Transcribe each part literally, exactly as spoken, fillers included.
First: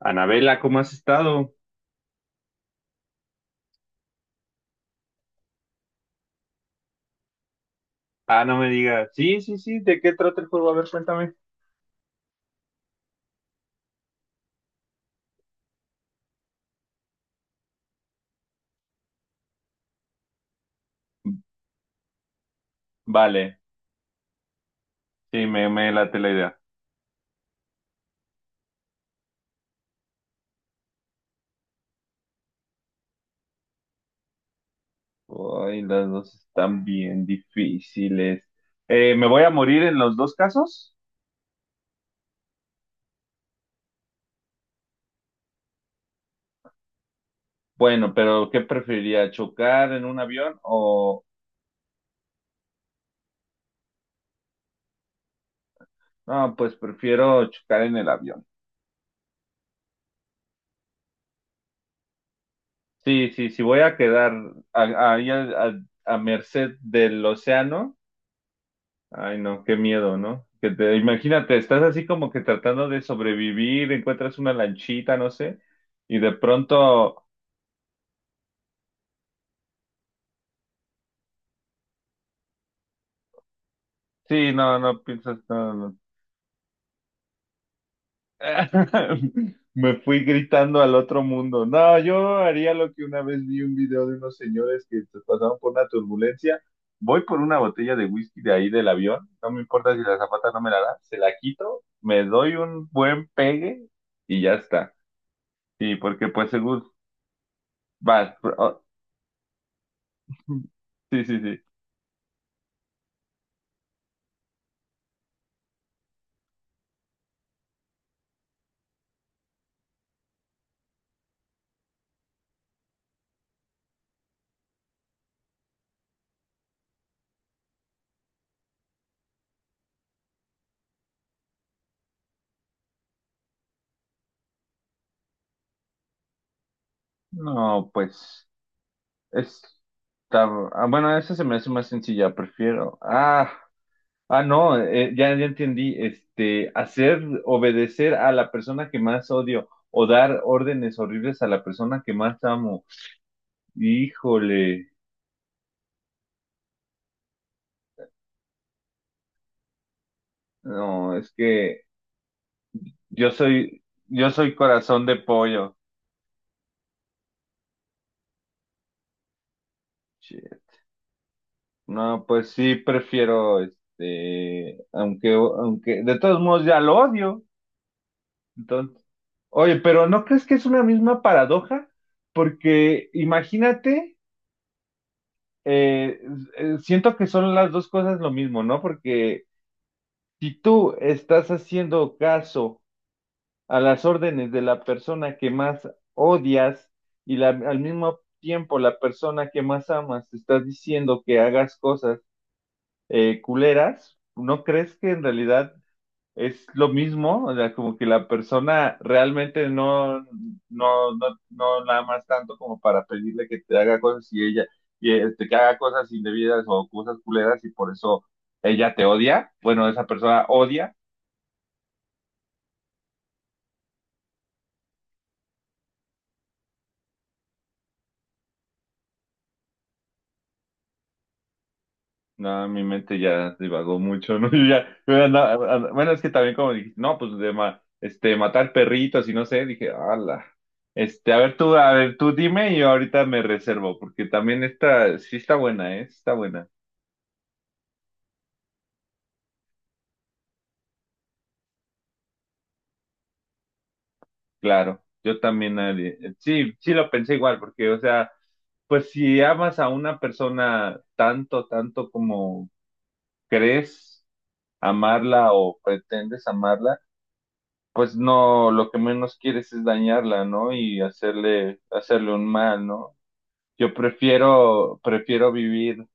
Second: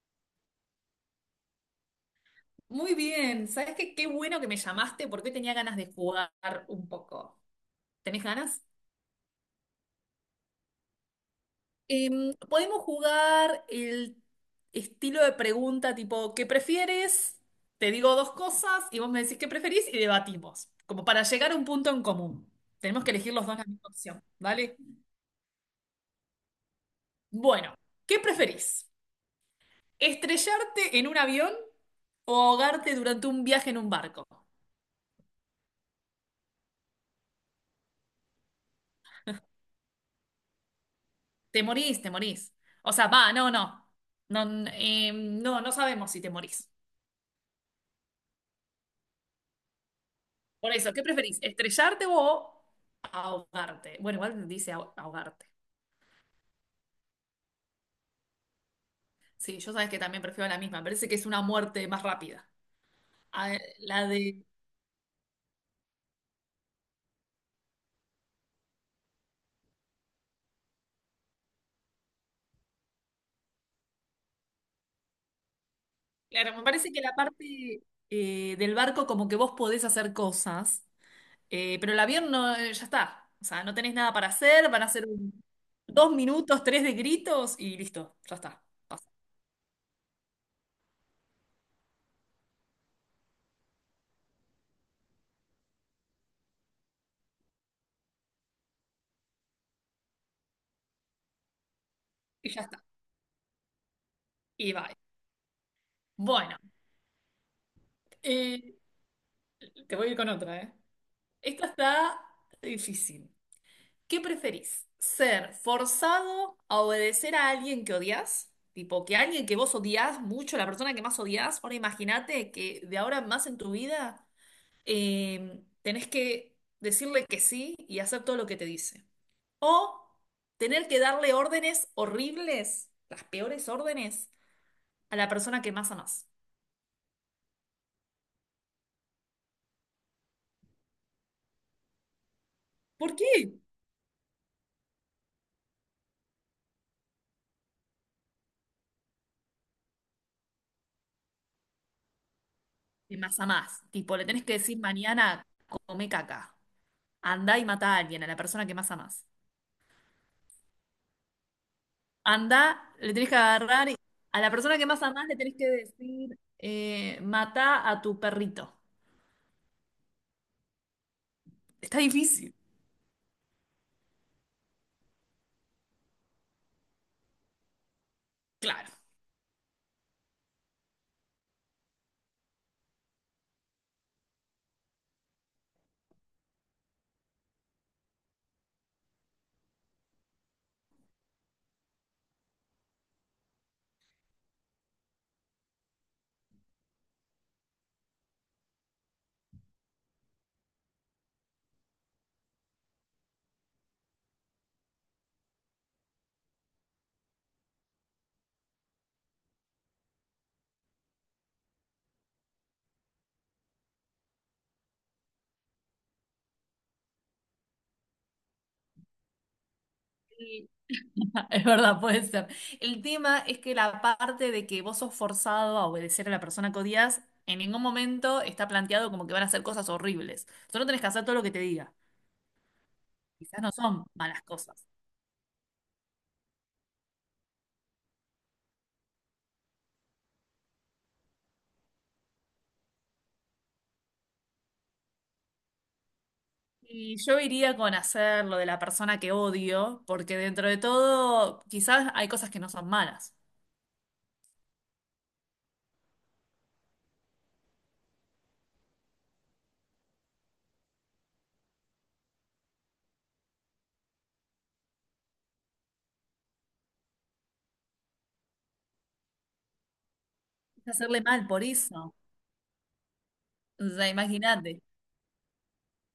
Anabela, ¿cómo has estado? Muy bien, ¿sabes qué? Qué bueno que me llamaste porque hoy tenía ganas de jugar un poco. ¿Tenés Ah, no ganas? me digas. Sí, sí, sí, ¿de qué trata el juego? A ver, cuéntame. Em, podemos jugar el estilo de pregunta tipo, ¿qué prefieres? Te digo dos cosas y vos me decís qué preferís y debatimos, como para llegar a un punto en común. Tenemos que elegir los dos Vale, la misma opción, ¿vale? sí, me, me late la idea. Bueno, ¿qué preferís? ¿Estrellarte en un avión o ahogarte durante un viaje en un barco? Ay, las dos están bien difíciles. Eh, ¿me voy a morir en los dos casos? Te morís, te morís. O sea, va, no, no. No, n- eh, no, no sabemos si te morís. Bueno, pero ¿qué preferiría? ¿Chocar en un avión Por eso, ¿qué o...? preferís? ¿Estrellarte o ahogarte? Bueno, igual dice aho- ahogarte. No, pues prefiero chocar en el avión. Sí, yo sabes que también prefiero la misma. Me parece que es una muerte más rápida. Sí, sí, A- sí, voy a la quedar de. a- ahí a, a, a merced del océano. Ay, no, qué miedo, ¿no? Que te, imagínate, estás así como que tratando de sobrevivir, encuentras una lanchita, no sé, y de Claro, me parece que la pronto, parte eh, del barco, como que vos podés hacer cosas, eh, pero el avión no, eh, ya está. O sea, no tenés nada para sí, hacer, no, van a no ser piensas, un- no, no. dos minutos, tres de gritos y listo, ya está. Pasa. Me fui gritando al otro mundo. No, yo haría lo que una vez vi un video de unos señores que se pasaron por una turbulencia. Voy por una botella de whisky de ahí del avión, no me importa si la zapata no me la da, se la quito, me Y doy ya está. un buen pegue y ya Y está. bye. Sí, porque pues Bueno. según vas. Eh, te voy a ir con otra, ¿eh? Sí, sí, sí. Esta está difícil. ¿Qué preferís? ¿Ser forzado a obedecer a alguien que odias? Tipo, que alguien que vos odias mucho, la persona que más odias. Ahora imagínate que de ahora en más en tu vida eh, tenés que decirle que sí y hacer todo lo que te dice. O tener que darle órdenes horribles, las peores órdenes, a la persona que más amás. No, pues está. Ah, bueno, esa se me hace más sencilla, prefiero. ¿Por Ah, qué? ah, no, eh, ya, ya entendí. Este, hacer obedecer a la persona que más odio o dar órdenes horribles a la persona que más amo. De más a más. Tipo, le tenés que decir Híjole, mañana, come caca. Anda y mata a alguien, a la persona que más amás. no, es que Anda, le tenés yo que soy, agarrar, y- yo a la soy persona que más corazón de amás le tenés que pollo. decir, eh, mata a tu perrito. Shit. Está No, pues difícil. sí, prefiero, este, aunque, aunque de todos modos ya lo odio. Claro. Entonces, oye, pero ¿no crees que es una misma paradoja? Porque imagínate, eh, eh, siento que son las dos cosas lo mismo, ¿no? Porque si tú estás haciendo caso a las órdenes de la persona que más odias y la- al mismo tiempo la persona que más amas te está diciendo que hagas cosas eh, culeras, ¿no crees que en realidad es lo mismo? O sea, como que la persona realmente no, no, no, no la amas tanto como para pedirle que te haga cosas y ella, y este, que haga cosas indebidas o cosas culeras y por eso ella te odia, bueno, esa persona Sí. odia. Es verdad, puede ser. El tema es que la parte de que vos sos forzado a obedecer a la persona que odias, en ningún momento está planteado como que van a hacer cosas horribles. Solo tenés que hacer todo lo que te diga. No, mi mente ya Quizás no divagó son mucho, malas ¿no? Yo cosas. ya, yo andaba- and- bueno, es que también como dije, no, pues de ma- este, matar perritos y no sé, dije, ala. Este, a ver tú, a ver tú dime y yo ahorita me reservo, porque también esta, sí está buena, ¿eh? Sí, está buena. Y yo iría con hacer lo de la persona que odio, porque dentro de todo, quizás hay cosas que no son malas. Claro, yo también, eh, sí, sí lo pensé igual, porque, o sea, pues si amas a una persona tanto, tanto como crees amarla o pretendes amarla, pues no, lo que menos quieres es dañarla, ¿no? Es Y hacerle mal por hacerle, eso. hacerle un mal, ¿no? O Yo sea, imagínate. prefiero, prefiero vivir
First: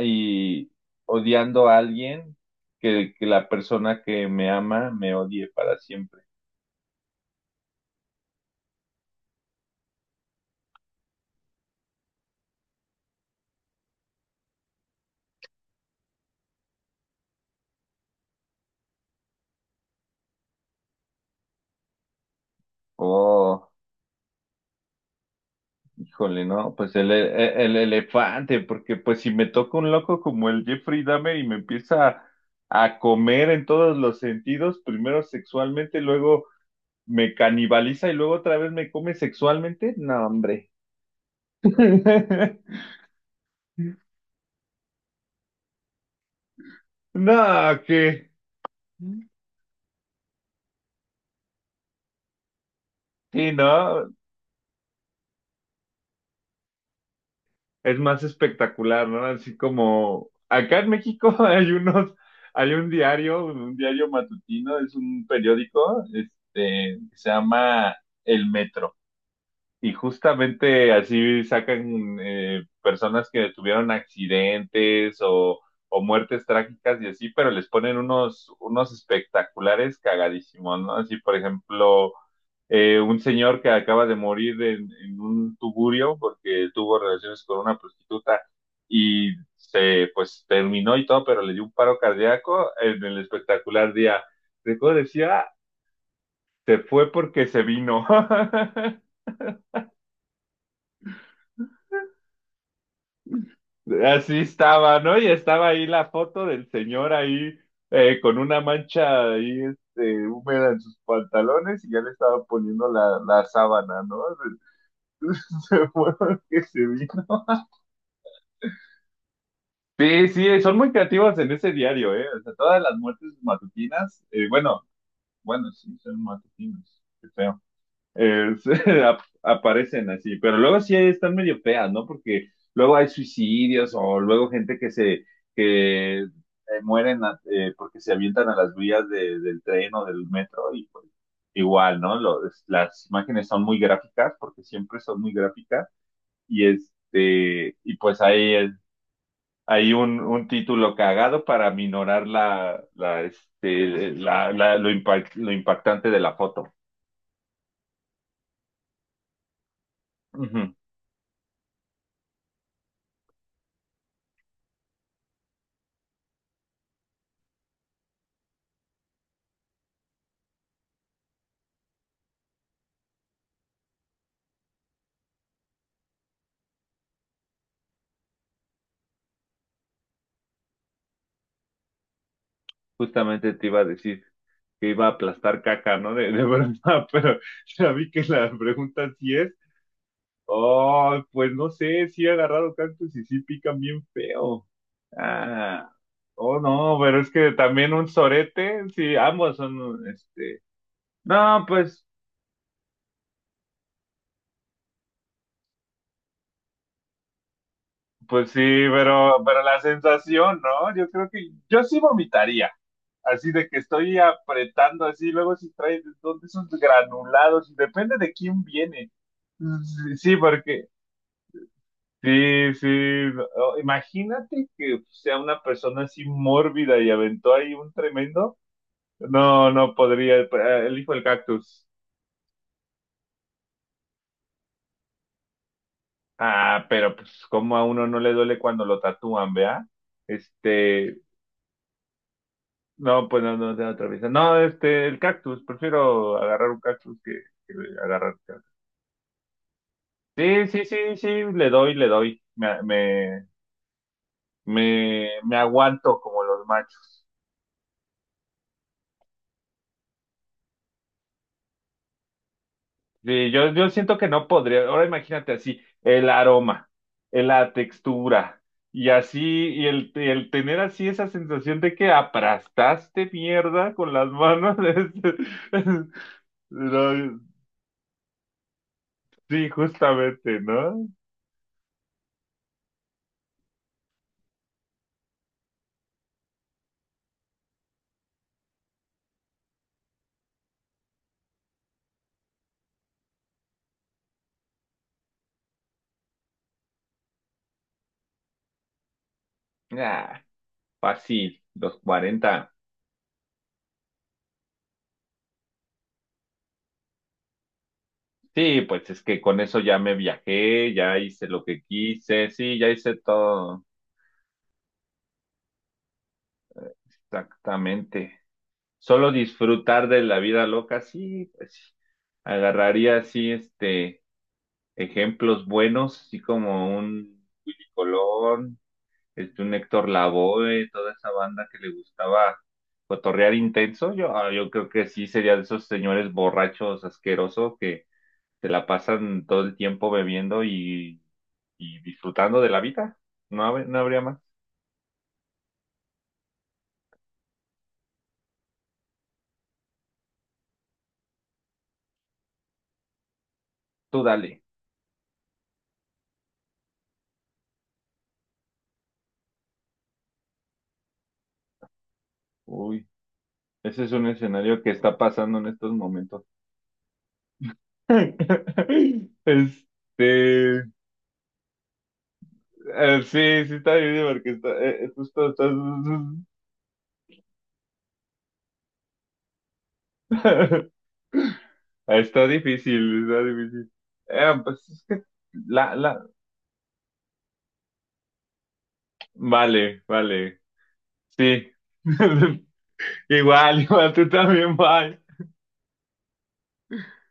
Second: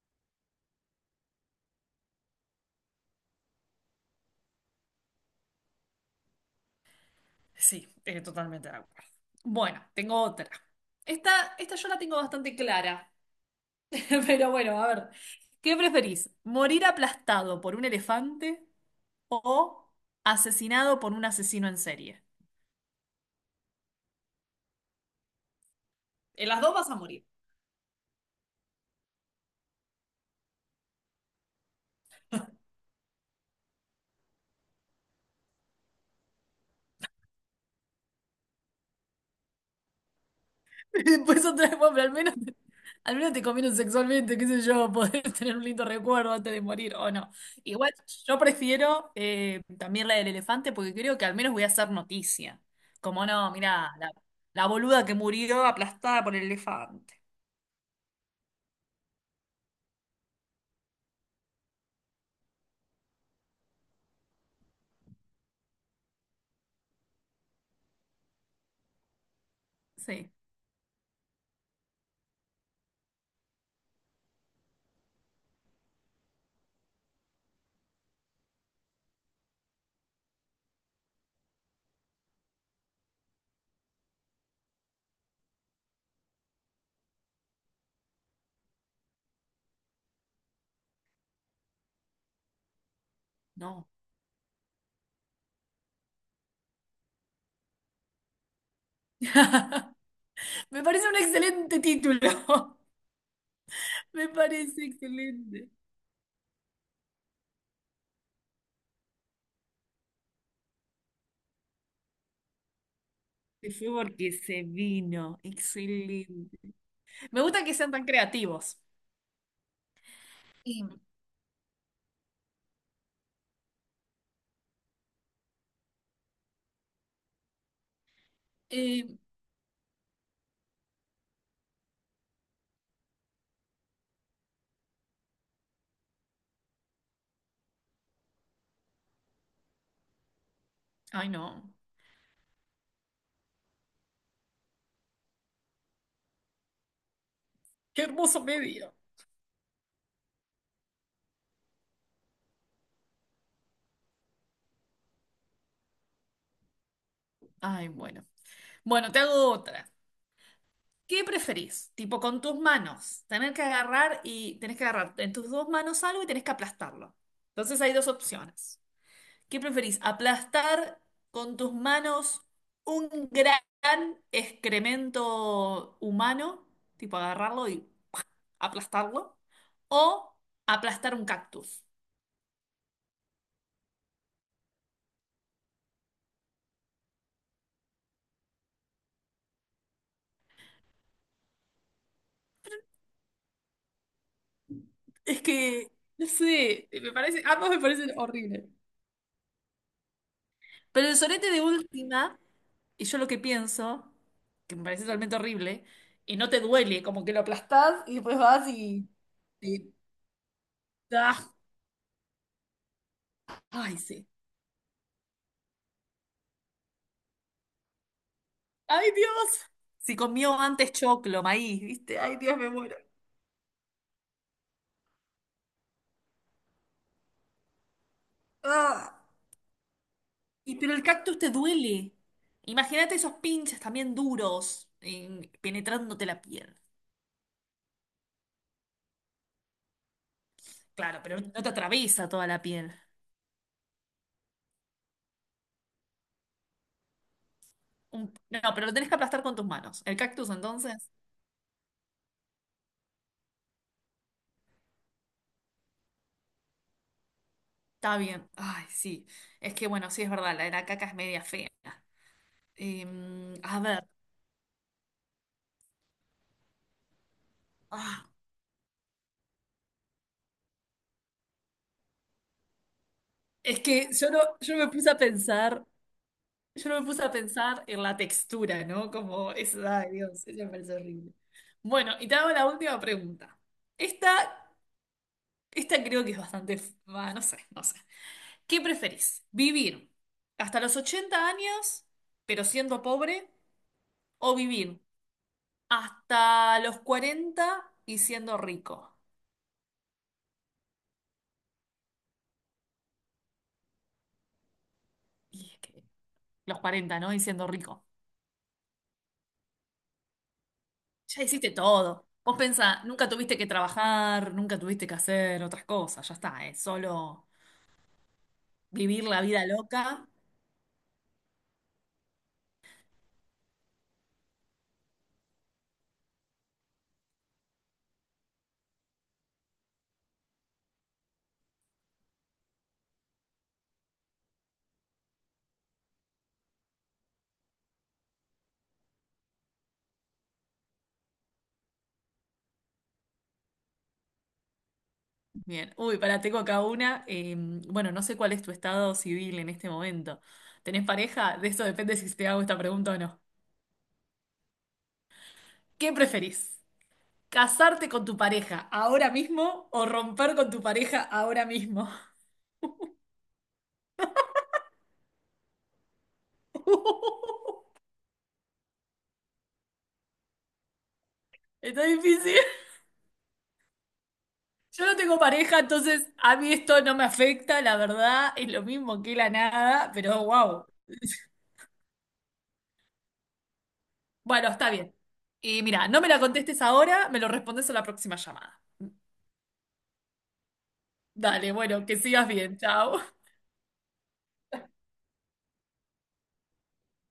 y odiando a alguien que, que la persona que me ama me odie para siempre. Sí, eh, totalmente de acuerdo. Bueno, tengo otra. Esta, esta yo la tengo bastante clara. Pero bueno, a ver. ¿Qué preferís? ¿Morir aplastado por un elefante o asesinado por un asesino en serie? Oh. Híjole, En las no, dos vas a pues el, morir. e- el elefante, porque pues si me toca un loco como el Jeffrey Dahmer y me empieza a, a comer en todos los sentidos, primero sexualmente, luego me canibaliza y luego otra vez me come sexualmente, no, hombre. Y después otra vez, bueno, pero al menos, te- al menos te comieron sexualmente, qué sé yo, poder tener un lindo recuerdo antes de morir o no. No, Igual que yo prefiero eh, también la del elefante porque creo que al menos voy a hacer noticia. Como no, sí, mirá, la, ¿no? la boluda que murió aplastada por el elefante. Es más espectacular, ¿no? Así como acá en México hay unos, hay un diario, un diario matutino, es un periódico, este, que se llama El Metro. Y Sí, justamente así sacan eh, personas que tuvieron accidentes o, o muertes trágicas y así, pero les ponen unos, unos espectaculares cagadísimos, ¿no? Así, por ejemplo, eh, un señor que acaba de morir en, en un tugurio porque tuvo relaciones con una prostituta y se, pues, terminó y todo, pero le dio un paro cardíaco en el no. espectacular día. Recuerdo decía, se fue porque se vino. Me parece un excelente título. Me Así parece estaba, ¿no? Y estaba excelente. ahí la foto del señor ahí eh, con una mancha ahí este, húmeda en sus pantalones y ya le estaba poniendo la, la Se fue sábana, ¿no? porque se vino. Se fue Excelente. que se vino. Me gusta que sean tan creativos. Sí, sí, son Y, muy creativos en ese diario, ¿eh? O sea, todas las muertes matutinas, eh, bueno, bueno, sí, son matutinas, qué feo. es- eh, ap- aparecen así, pero luego sí están medio feas, ¿no? Porque luego hay suicidios o luego gente que se, que eh, mueren a- eh, porque se avientan a las vías de- del tren o del metro y pues ay, no. igual, ¿no? Lo- es- las imágenes son muy gráficas porque siempre son muy gráficas y este, y Qué pues hermoso ahí el- medio. hay un, un título cagado para minorar la, la, este, la, la- lo impact- lo impactante de la foto. Ay, bueno. Bueno, te hago otra. Ujú. ¿Qué preferís? Tipo, con tus manos. Tener que agarrar y tenés que agarrar en tus dos manos algo y tenés que aplastarlo. Entonces hay dos opciones. ¿Qué preferís? ¿Aplastar con tus manos un gran excremento humano? Tipo, agarrarlo y aplastarlo. ¿O aplastar un cactus? Justamente te iba a decir que iba a aplastar caca, ¿no? De, de verdad, pero ya vi que la pregunta sí es. Oh, pues no sé, sí he agarrado cactus y sí pican bien feo. Es que, Ah, no oh, sé, no, me pero es parece, que ambos me también un parecen horribles. sorete, sí, ambos son, este, Pero el sorete de no, pues, última. Y yo lo que pienso, que me parece totalmente horrible, y no te duele, como que lo aplastás y después pues sí, vas y... pero, pero la y- sensación, ¿no? Yo creo que ah, yo sí vomitaría, así de que ay, estoy sí. apretando así, luego si traes, ¿dónde esos granulados? Depende de quién viene. ¡Ay, Dios! Si Sí, comió porque antes choclo, maíz, ¿viste? ¡Ay, Dios, me sí, sí, muero! o- imagínate que pues, sea una persona así mórbida y aventó ahí un tremendo. ¡Ah! No, no podría, eh, Y elijo pero el el hijo del cactus te cactus. duele. Imagínate esos pinches también duros, eh, penetrándote la piel. Ah, pero pues como a uno no le duele cuando lo tatúan, ¿vea? Este, Claro, pero no te atraviesa toda la piel. no, pues no, no, de otra vez. No, este, el cactus, prefiero agarrar un cactus que, que Un- agarrar un no, cactus. pero lo tenés que aplastar con tus manos. El cactus, Sí, sí, sí, entonces, sí, le doy, le doy. Me, me, me, me aguanto como los machos. está bien. Ay, sí. Es que, bueno, sí es verdad, la de la caca es media fea. Sí, Em, yo, a yo ver, siento que no podría. Ahora imagínate así, el aroma, eh, la ah, textura, y así, y el, y el tener así esa sensación de que aplastaste es mierda que con las yo no, manos. yo no me puse es- a pensar, es- yo no me puse a no, pensar en la textura, ¿no? Como sí, eso, ay Dios, justamente, eso me parece ¿no? horrible. Bueno, y te hago la última pregunta. Esta, esta creo que es bastante, f- ah, no sé, no sé. ¿Qué preferís? ¿Vivir hasta los ochenta años, pero siendo pobre, o vivir hasta los cuarenta y siendo rico? Ah, fácil, los cuarenta. Y es que los cuarenta, ¿no? Y siendo rico. Sí, pues es que con eso ya me viajé, ya Ya hice lo hiciste que todo. quise, Vos sí, pensá, ya hice nunca tuviste que todo. trabajar, nunca tuviste que hacer otras cosas, ya está, es solo Exactamente. vivir Solo la vida loca. disfrutar de la vida loca, sí, pues sí. Agarraría así, este, ejemplos buenos, así como un Willy Colón, este, un Héctor Lavoe, toda esa banda que le gustaba cotorrear intenso. Yo, ah, yo creo que sí sería de esos señores borrachos asquerosos que se la pasan todo el tiempo bebiendo y, y disfrutando de la vida. No, hab- no habría más. Bien, uy, para tengo acá una. eh, bueno, no sé cuál es tu estado civil en este momento. ¿Tenés pareja? De eso depende si te hago esta pregunta o no. Tú dale. ¿Qué preferís? ¿Casarte con tu pareja ahora mismo o romper con tu pareja ahora mismo? Uy, ese es un escenario que está pasando en estos momentos. Este, eh, Está difícil. sí, sí está difícil porque está, eh, Yo eh, no tengo justo está, pareja, entonces a mí esto no me afecta, la verdad, es lo mismo que la nada, pero wow. está difícil, está difícil. Eh, Bueno, pues está es bien. que Y la, mira, no la, me la contestes ahora, me lo respondes a la próxima llamada. vale, vale, sí. Dale, bueno, que sigas bien, chao. Igual, igual, tú también, bye.